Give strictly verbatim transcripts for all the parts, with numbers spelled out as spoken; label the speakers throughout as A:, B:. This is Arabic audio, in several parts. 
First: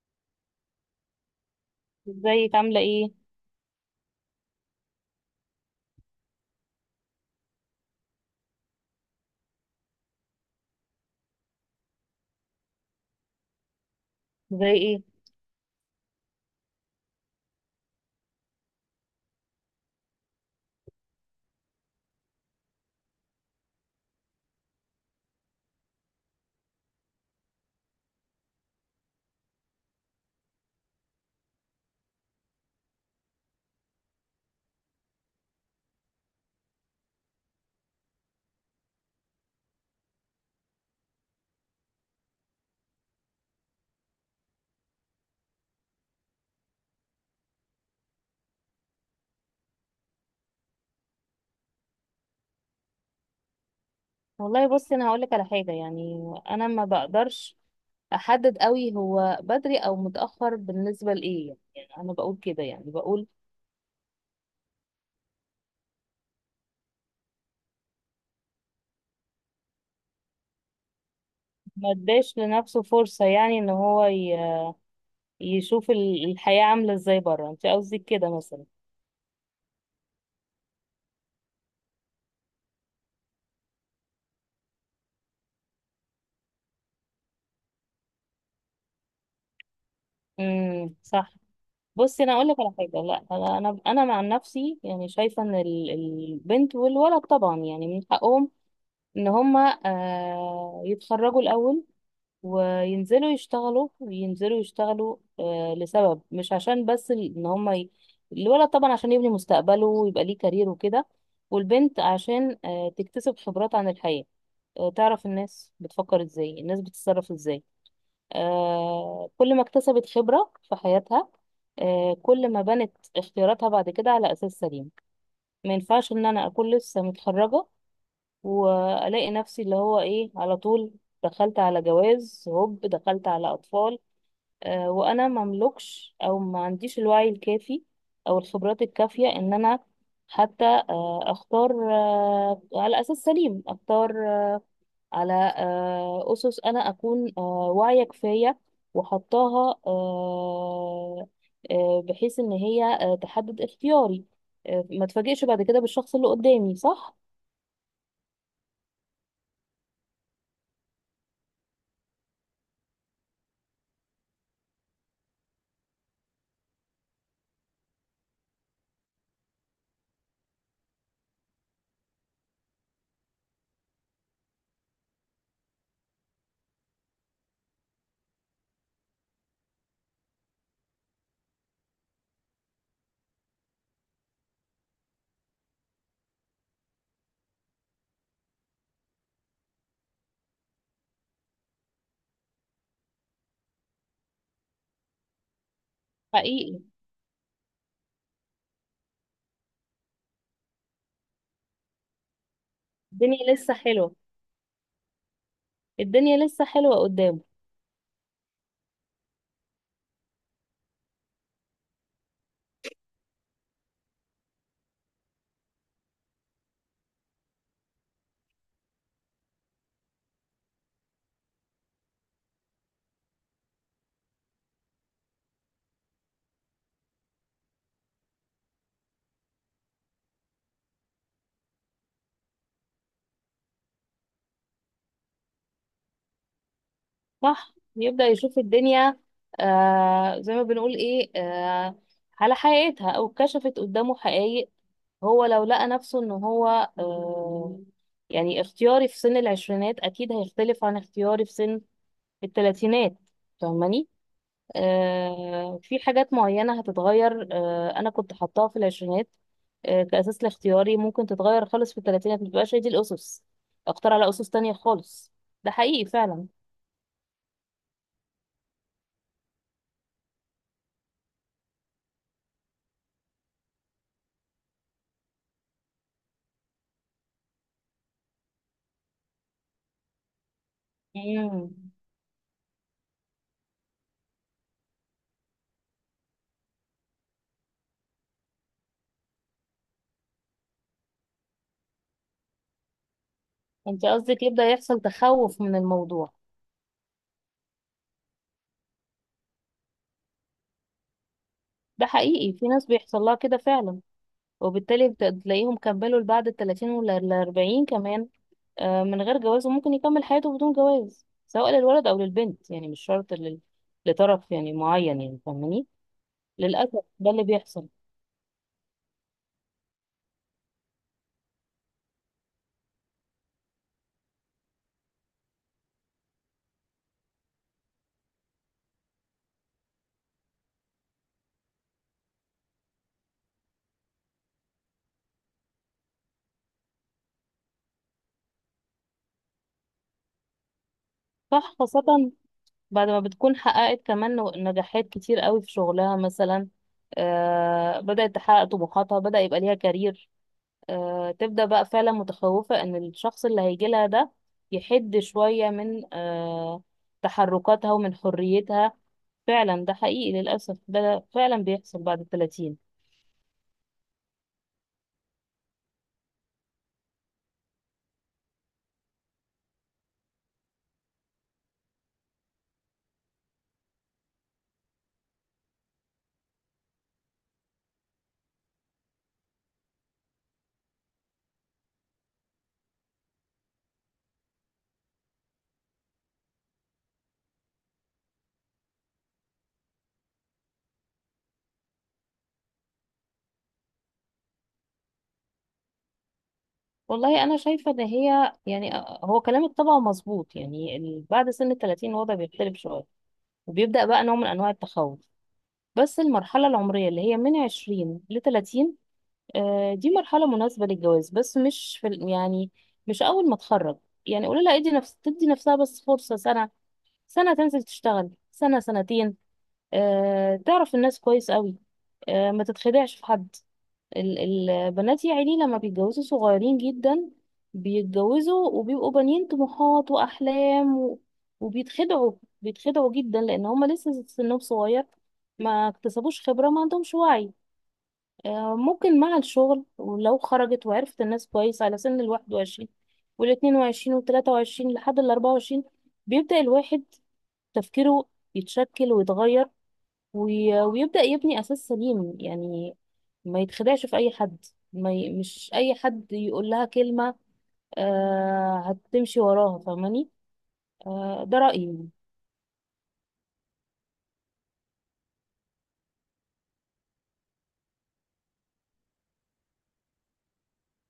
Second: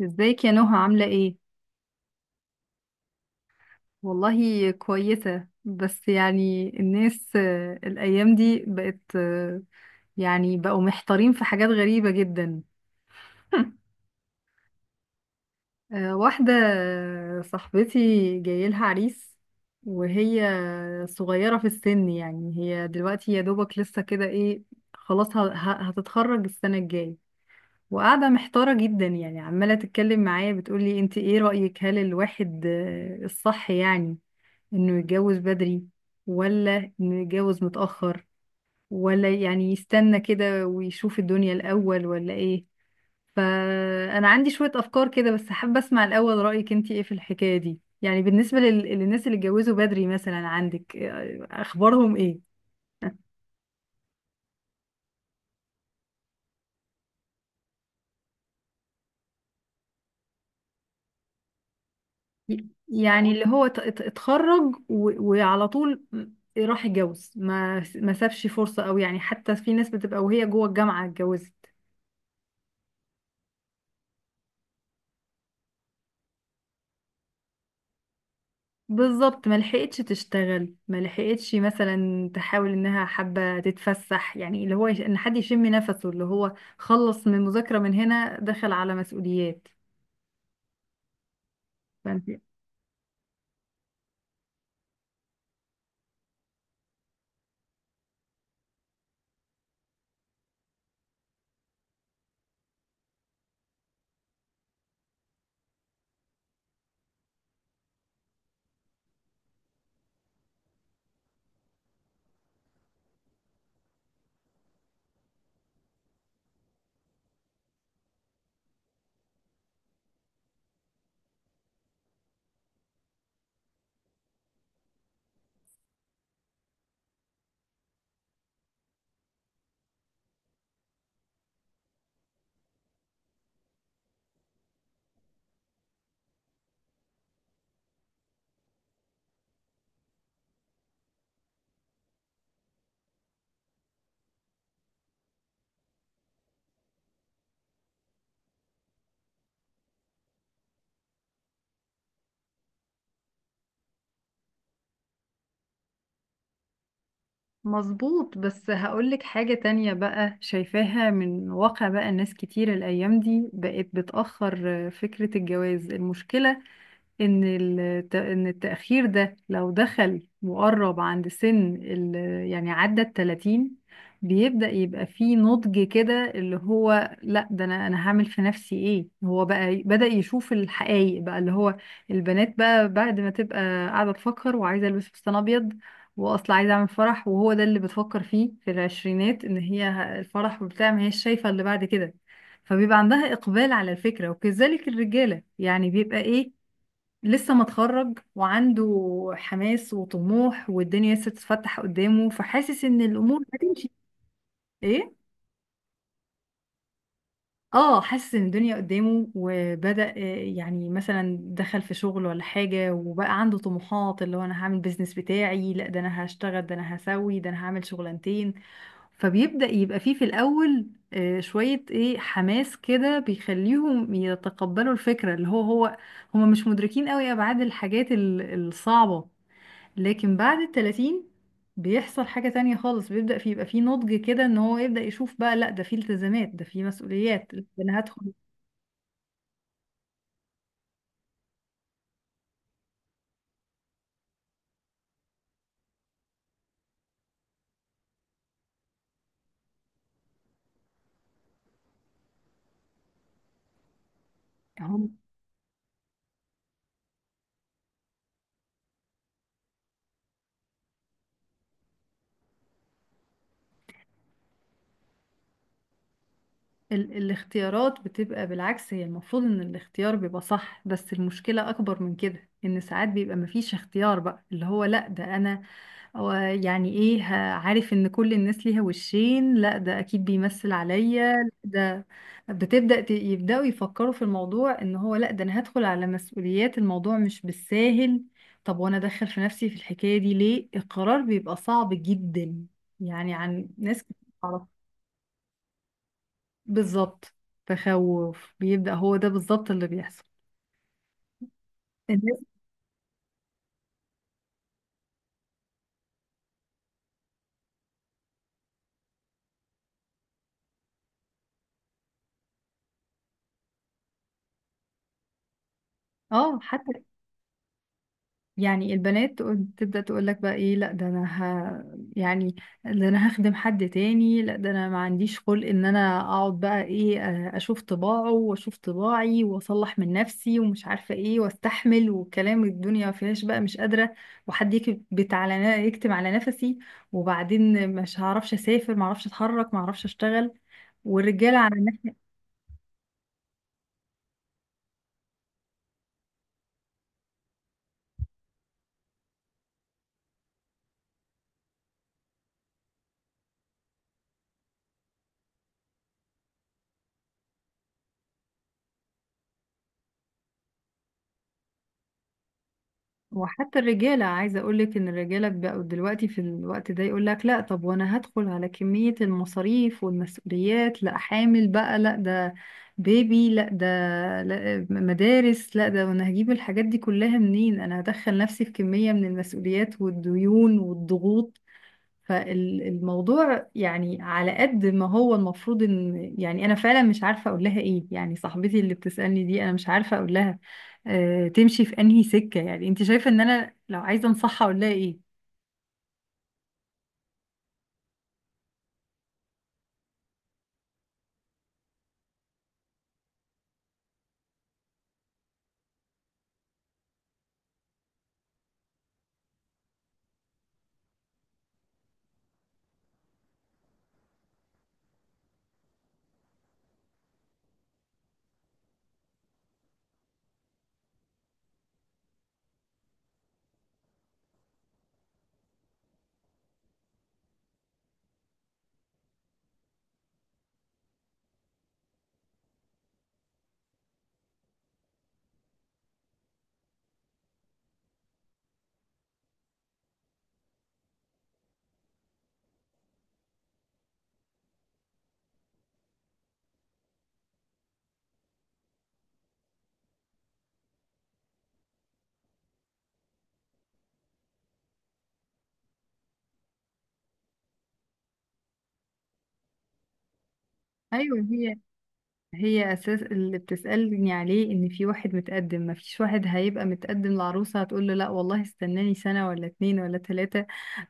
A: ازيك يا نهى، عاملة ايه؟
B: ازيك عاملة ايه؟
A: والله كويسة، بس يعني الناس، آه، الأيام دي بقت، آه، يعني بقوا محتارين في حاجات غريبة جدا.
B: زي ايه؟
A: آه، واحدة آه، صاحبتي جايلها عريس، وهي صغيرة في السن. يعني هي دلوقتي يا دوبك لسه كده ايه، خلاص ه- ه- هتتخرج السنة الجاية. وقاعدة محتارة جدا، يعني عمالة تتكلم معايا، بتقولي انت ايه رأيك؟ هل الواحد آه، الصح يعني انه يتجوز بدري، ولا انه يتجوز متأخر، ولا يعني يستنى كده ويشوف الدنيا الأول، ولا ايه؟ فأنا عندي شوية أفكار كده، بس حابة أسمع الأول رأيك انتي ايه في الحكاية دي. يعني بالنسبة لل... للناس اللي اتجوزوا بدري، مثلا عندك آه، أخبارهم ايه؟
B: والله بصي، انا هقولك على حاجة يعني. انا ما بقدرش احدد قوي هو بدري او متأخر بالنسبة لايه، يعني انا بقول كده،
A: ي-
B: يعني بقول
A: يعني اللي هو ت- ت- اتخرج و... وعلى طول راح يتجوز، ما ما سابش فرصة، أو يعني حتى في ناس بتبقى وهي جوه الجامعة اتجوزت.
B: ما اداش لنفسه فرصة، يعني ان هو ي- يشوف ال- الحياة عاملة ازاي بره. انت قصدك كده مثلا؟
A: بالظبط، ما لحقتش تشتغل، ما لحقتش مثلا تحاول انها حابه تتفسح. يعني اللي هو يش- ان حد يشم نفسه، اللي هو خلص من مذاكره من هنا دخل على مسؤوليات.
B: امم صح. بصي انا
A: فانت
B: اقولك على حاجة، لا، انا انا انا مع نفسي يعني شايفة ان ال- البنت والولد طبعا يعني من حقهم ان هما آه، يتخرجوا الاول وينزلوا يشتغلوا، ينزلوا يشتغلوا آه، لسبب، مش عشان بس ال- ان هم ي... الولد طبعا عشان يبني مستقبله ويبقى ليه كارير وكده، والبنت عشان آه، تكتسب خبرات عن الحياة، آه، تعرف الناس بتفكر ازاي، الناس بتتصرف ازاي. آه، كل ما اكتسبت خبرة في حياتها آه، كل ما بنت اختياراتها بعد كده على أساس سليم. ما ينفعش ان انا اكون لسه متخرجة والاقي نفسي اللي هو ايه، على طول دخلت على جواز، هوب دخلت على اطفال، آه، وانا مملكش او ما عنديش الوعي الكافي او الخبرات الكافيه ان انا حتى آه، اختار آه، على اساس سليم، اختار آه، على آه، اسس انا اكون آه، واعيه كفايه وحطاها، آه، آه، بحيث ان هي آه، تحدد اختياري، آه، ما تفاجئش بعد كده بالشخص اللي قدامي. صح،
A: مظبوط، بس هقولك حاجه تانية بقى شايفاها من واقع. بقى الناس كتير الايام دي بقت بتأخر فكره الجواز. المشكله ان الت- ان التأخير ده لو دخل وقرب عند سن ال- يعني عدى التلاتين، بيبدأ يبقى فيه نضج كده، اللي هو لا ده انا انا هعمل في نفسي ايه، هو بقى ي- بدأ يشوف الحقائق. بقى اللي هو البنات بقى بعد ما تبقى قاعدة تفكر وعايزة البس فستان ابيض، واصلا عايزة اعمل فرح، وهو ده اللي بتفكر فيه في العشرينات، ان هي ه- الفرح وبتاع، ما هيش شايفة اللي بعد كده. فبيبقى عندها إقبال على الفكرة، وكذلك الرجالة يعني بيبقى إيه،
B: حقيقي.
A: لسه متخرج وعنده حماس وطموح، والدنيا لسه تتفتح قدامه، فحاسس ان
B: الدنيا
A: الامور
B: لسه
A: هتمشي.
B: حلوه.
A: ايه،
B: الدنيا لسه حلوه قدامه.
A: اه حاسس ان الدنيا قدامه، وبدأ آه، يعني مثلا دخل في شغل ولا حاجة، وبقى عنده طموحات اللي هو انا هعمل بيزنس بتاعي، لا ده انا هشتغل، ده انا هسوي، ده انا هعمل شغلانتين. فبيبدأ يبقى فيه في الاول آه، شوية ايه حماس كده، بيخليهم يتقبلوا الفكرة، اللي هو هو هما مش مدركين قوي ابعاد الحاجات ال- الصعبة. لكن بعد التلاتين بيحصل حاجة تانية خالص، بيبدأ في يبقى في نضج كده، ان هو يبدأ يشوف بقى، لا ده في التزامات، ده في مسؤوليات،
B: صح،
A: انا
B: يبدأ
A: هدخل.
B: يشوف الدنيا آه، زي ما بنقول ايه، آه، على حقيقتها، او كشفت قدامه حقائق. هو لو لقى نفسه ان هو آه، يعني اختياري في سن العشرينات اكيد هيختلف عن اختياري في سن التلاتينات. فاهماني؟
A: هم.
B: آه، في حاجات معينة هتتغير، آه، انا كنت حطاها في العشرينات آه، كأساس لاختياري، ممكن تتغير خالص في التلاتينات، متبقاش هي دي الأسس. اختار على أسس تانية خالص. ده حقيقي فعلا.
A: ال الاختيارات بتبقى بالعكس، هي المفروض ان الاختيار بيبقى صح، بس المشكلة اكبر من كده، ان ساعات بيبقى مفيش اختيار بقى، اللي هو لا ده انا هو يعني ايه، ه- عارف ان كل الناس ليها وشين، لا ده اكيد بيمثل عليا،
B: مم.
A: لا ده بتبدأ ت- يبدأوا يفكروا في الموضوع، ان هو لا ده انا هدخل على مسؤوليات، الموضوع مش بالساهل. طب وانا ادخل في نفسي في الحكاية دي ليه، القرار بيبقى صعب جدا يعني عن ناس
B: انت
A: كتير.
B: قصدك
A: تعرف،
B: يبدأ يحصل تخوف من الموضوع؟
A: بالظبط، تخوف بيبدأ، هو ده بالظبط اللي بيحصل
B: ده
A: الناس.
B: حقيقي، في ناس بيحصل لها كده فعلا، وبالتالي بت- تلاقيهم كملوا بعد التلاتين ولا الأربعين كمان، آه، من غير جواز، وممكن يكمل حياته بدون جواز سواء للولد أو للبنت، يعني مش شرط لل... لطرف يعني معين. يعني فاهماني؟
A: اه حتى
B: للأسف ده اللي بيحصل.
A: يعني البنات تقول- تبدأ تقول لك بقى ايه، لا ده انا ه... يعني ده انا هخدم حد تاني، لا ده انا ما عنديش خلق ان انا اقعد بقى ايه آه، اشوف طباعه واشوف طباعي، واصلح من نفسي ومش عارفة ايه، واستحمل وكلام الدنيا ما فيهاش بقى مش قادرة، وحد يكبت على نا- يكتم على نفسي. وبعدين مش هعرفش اسافر، ما اعرفش اتحرك، ما اعرفش اشتغل. والرجالة على
B: صح، خاصة
A: الناحية،
B: بعد ما بتكون حققت كمان نو- نجاحات كتير قوي في شغلها مثلا، آه بدأت تحقق طموحاتها، بدأ يبقى ليها كارير، آه، تبدأ بقى فعلا متخوفة ان الشخص اللي هيجي لها ده يحد شوية من آه، تحركاتها ومن حريتها. فعلا ده حقيقي، للأسف ده فعلا بيحصل بعد التلاتين.
A: وحتى الرجالة، عايزة أقولك إن الرجالة بقوا دلوقتي في الوقت ده يقولك لأ، طب وأنا هدخل على كمية المصاريف والمسؤوليات، لأ حامل بقى، لأ ده بيبي، لأ ده لأ مدارس، لأ ده، وأنا هجيب الحاجات دي كلها منين؟ أنا هدخل نفسي في كمية من المسؤوليات والديون والضغوط. فالموضوع يعني على قد ما هو المفروض ان، يعني انا فعلا مش عارفه اقول لها ايه. يعني صاحبتي اللي بتسالني دي انا مش عارفه اقول لها آه تمشي في انهي سكه. يعني انت شايفه ان انا لو عايزه انصحها اقول لها ايه؟
B: والله أنا شايفة إن هي يعني آه، هو كلامك طبعا مظبوط، يعني ال- بعد سن التلاتين الوضع بيختلف شوية، وبيبدأ بقى نوع من أنواع التخوف. بس المرحلة العمرية اللي هي من عشرين لتلاتين آه، دي مرحلة مناسبة للجواز، بس مش في ال- يعني مش أول ما تخرج. يعني قولي لها ادي نفس تدي نفسها بس فرصة سنة، سنة تنزل تشتغل، سنة سنتين، آه، تعرف الناس كويس قوي، آه، ما تتخدعش في حد. ال- البنات يا عيني لما بيتجوزوا صغيرين جدا، بيتجوزوا وبيبقوا بانيين طموحات وأحلام و... وبيتخدعوا، بيتخدعوا جدا لأن هما لسه سنهم صغير، ما اكتسبوش خبرة، ما عندهمش وعي. آه، ممكن مع الشغل ولو خرجت وعرفت الناس كويس، على سن الواحد وعشرين والاتنين وعشرين والتلاتة وعشرين لحد الأربعة وعشرين بيبدأ الواحد تفكيره يتشكل ويتغير، وي- ويبدأ يبني أساس سليم يعني، ما يتخدعش في أي حد، ما ي... مش أي حد يقول لها كلمة آه هتمشي وراها. فاهماني؟
A: ايوه،
B: آه، ده
A: هي
B: رأيي يعني.
A: هي اساس اللي بتسالني عليه ان في واحد متقدم، ما فيش واحد هيبقى متقدم لعروسه هتقول له لا والله استناني سنه ولا اتنين ولا تلاته،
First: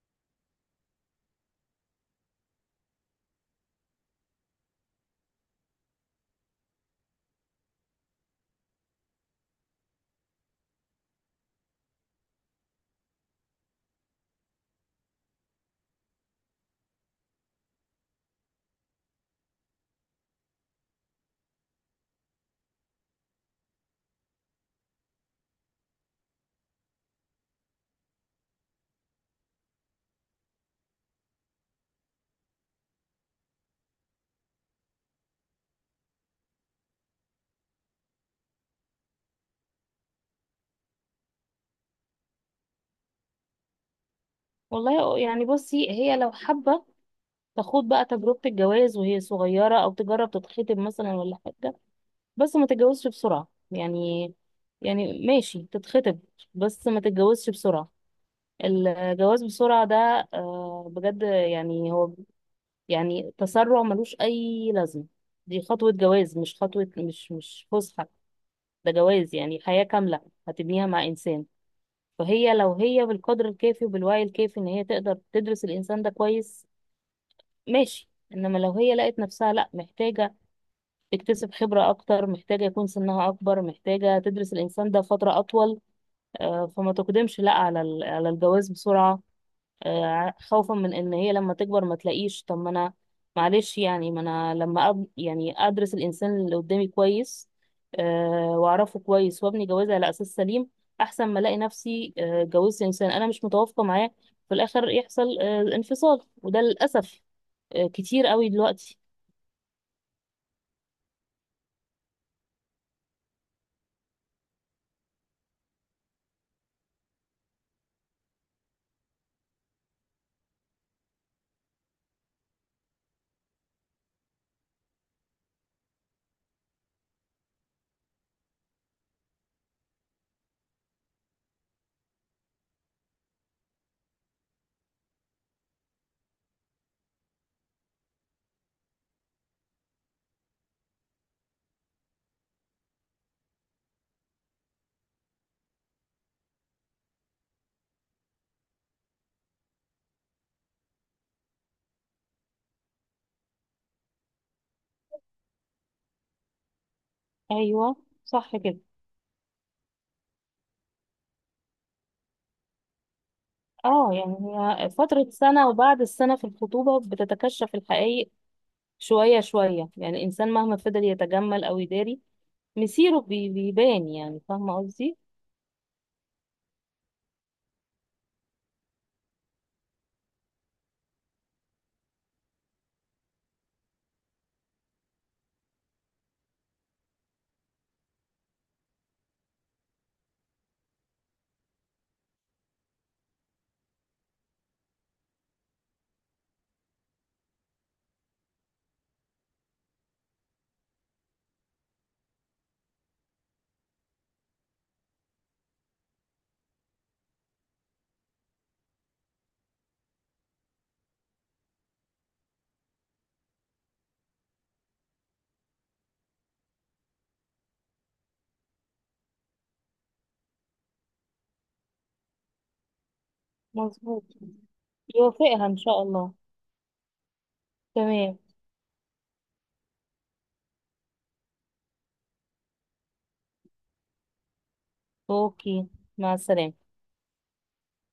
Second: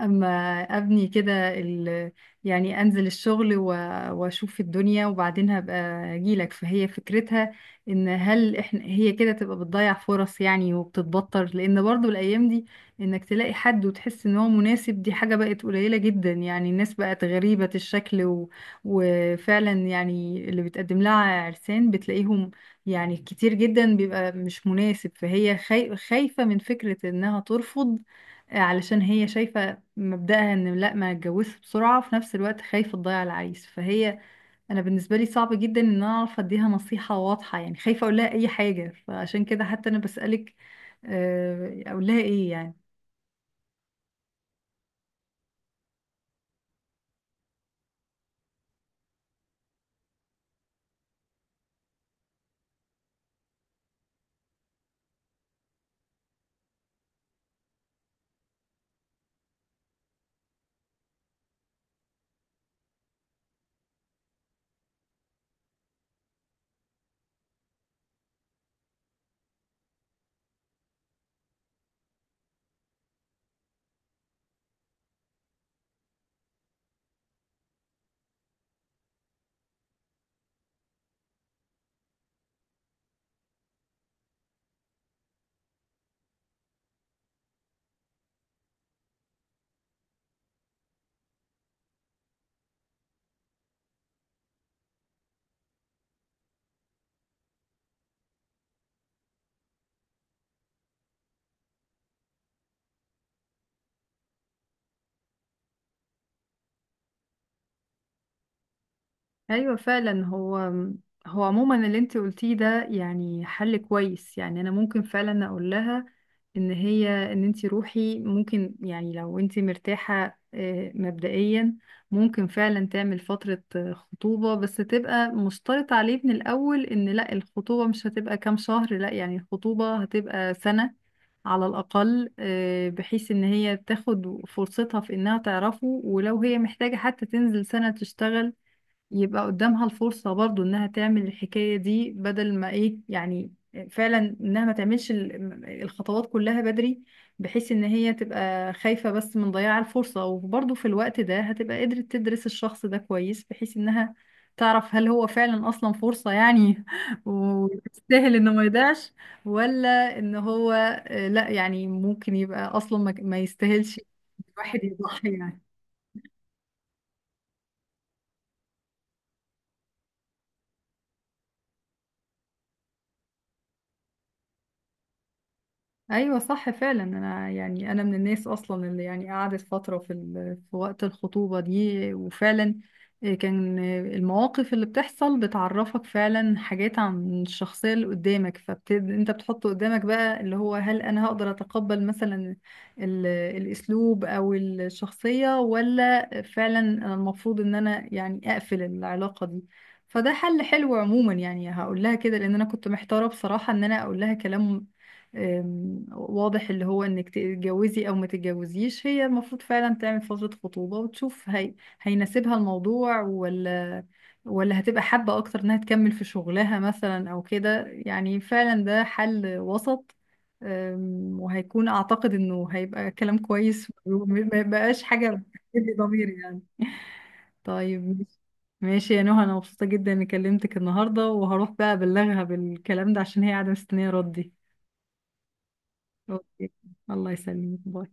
A: اما ابني كده ال... يعني انزل الشغل و... واشوف الدنيا وبعدين هبقى اجيلك. فهي فكرتها ان هل احنا هي كده تبقى بتضيع فرص يعني، وبتتبطر، لان برضو الايام دي انك تلاقي حد وتحس ان هو مناسب دي حاجة بقت قليلة جدا. يعني الناس بقت غريبة الشكل، و... وفعلا يعني اللي بتقدم لها عرسان بتلاقيهم يعني كتير جدا بيبقى مش مناسب، فهي خاي... خايفة من فكرة انها ترفض. علشان هي شايفة مبدأها ان لا، ما اتجوزش بسرعة، وفي نفس الوقت خايفة تضيع العريس. فهي انا بالنسبة لي صعب جدا ان انا اعرف اديها نصيحة واضحة، يعني خايفة اقول لها اي حاجة، فعشان كده حتى انا بسألك آه، اقول لها ايه يعني؟
B: والله يعني بصي، هي لو حابة تاخد بقى تجربة الجواز وهي صغيرة، أو تجرب تتخطب مثلا ولا حاجة، بس ما تتجوزش بسرعة يعني. يعني ماشي، تتخطب بس ما تتجوزش بسرعة. الجواز بسرعة ده آه، بجد يعني هو يعني تسرع ملوش أي لازمة. دي خطوة جواز، مش خطوة، مش مش فسحة، ده جواز يعني حياة كاملة هتبنيها مع إنسان. فهي لو هي بالقدر الكافي وبالوعي الكافي إن هي تقدر تدرس الإنسان ده كويس ماشي، إنما لو هي لقت نفسها لأ محتاجة تكتسب خبرة أكتر، محتاجة يكون سنها أكبر، محتاجة تدرس الإنسان ده فترة أطول، آه، فما تقدمش لا على ال- على الجواز بسرعة، آه، خوفا من إن هي لما تكبر ما تلاقيش. طب ما أنا معلش يعني ما أنا لما أب- يعني أدرس الإنسان اللي قدامي كويس، آه، وأعرفه كويس وأبني جوازي على أساس سليم أحسن ما ألاقي نفسي آه، اتجوزت إنسان أنا مش متوافقة معاه، في الآخر يحصل آه، انفصال، وده للأسف آه، كتير قوي دلوقتي.
A: ايوه فعلا، هو هو عموما اللي انت قلتيه ده يعني حل كويس. يعني انا ممكن فعلا اقول لها ان هي، ان انت روحي، ممكن، يعني لو انت مرتاحة آه، مبدئيا، ممكن فعلا تعمل فترة آه، خطوبة، بس تبقى مشترط عليه من الاول ان لا الخطوبة مش هتبقى كام شهر، لا يعني الخطوبة هتبقى سنة على الأقل، آه، بحيث إن هي تاخد فرصتها في إنها تعرفه. ولو هي محتاجة حتى تنزل سنة تشتغل يبقى قدامها الفرصة برضو انها تعمل الحكاية دي، بدل ما ايه يعني فعلا انها ما تعملش ال- الخطوات كلها بدري، بحيث ان هي تبقى خايفة بس من ضياع الفرصة، وبرضو في الوقت ده هتبقى قدرت تدرس الشخص ده كويس، بحيث انها تعرف هل هو فعلا اصلا فرصة يعني
B: أيوه
A: ويستاهل انه
B: صح
A: ما
B: كده.
A: يضيعش، ولا ان هو آه، لا يعني ممكن يبقى اصلا ما ما يستاهلش
B: اه يعني
A: الواحد
B: هي فترة
A: يضحي يعني.
B: سنة وبعد السنة في الخطوبة بتتكشف الحقائق شوية شوية يعني، الإنسان مهما فضل يتجمل أو يداري مصيره بي- بيبان، يعني فاهمة قصدي؟
A: ايوه صح فعلا، انا يعني انا من الناس اصلا اللي يعني قعدت فتره في ال... في وقت الخطوبه دي، وفعلا كان المواقف اللي بتحصل بتعرفك فعلا حاجات عن الشخصيه اللي قدامك، فبت... انت بتحط قدامك بقى اللي هو هل انا هقدر اتقبل مثلا ال... الاسلوب او الشخصيه، ولا فعلا أنا المفروض ان انا يعني اقفل العلاقه دي. فده حل حلو عموما يعني، هقول لها كده، لان انا كنت محتاره بصراحه ان انا اقول لها كلام أم، واضح، اللي هو انك تتجوزي او ما تتجوزيش. هي المفروض فعلا تعمل فترة خطوبة وتشوف هي هيناسبها الموضوع ولا، ولا هتبقى حابة اكتر انها تكمل في شغلها مثلا او كده. يعني فعلا ده حل وسط، أم، وهيكون اعتقد انه هيبقى كلام كويس،
B: مظبوط،
A: وما يبقاش حاجة
B: يوافقها إن
A: بتأذي
B: شاء الله.
A: ضميري يعني. طيب، ماشي.
B: تمام،
A: ماشي يا نهى، انا مبسوطة جدا اني كلمتك النهاردة، وهروح بقى ابلغها بالكلام ده عشان هي قاعدة مستنية ردي.
B: أوكي، مع
A: أوكي.
B: السلامة.
A: الله يسلمك، باي.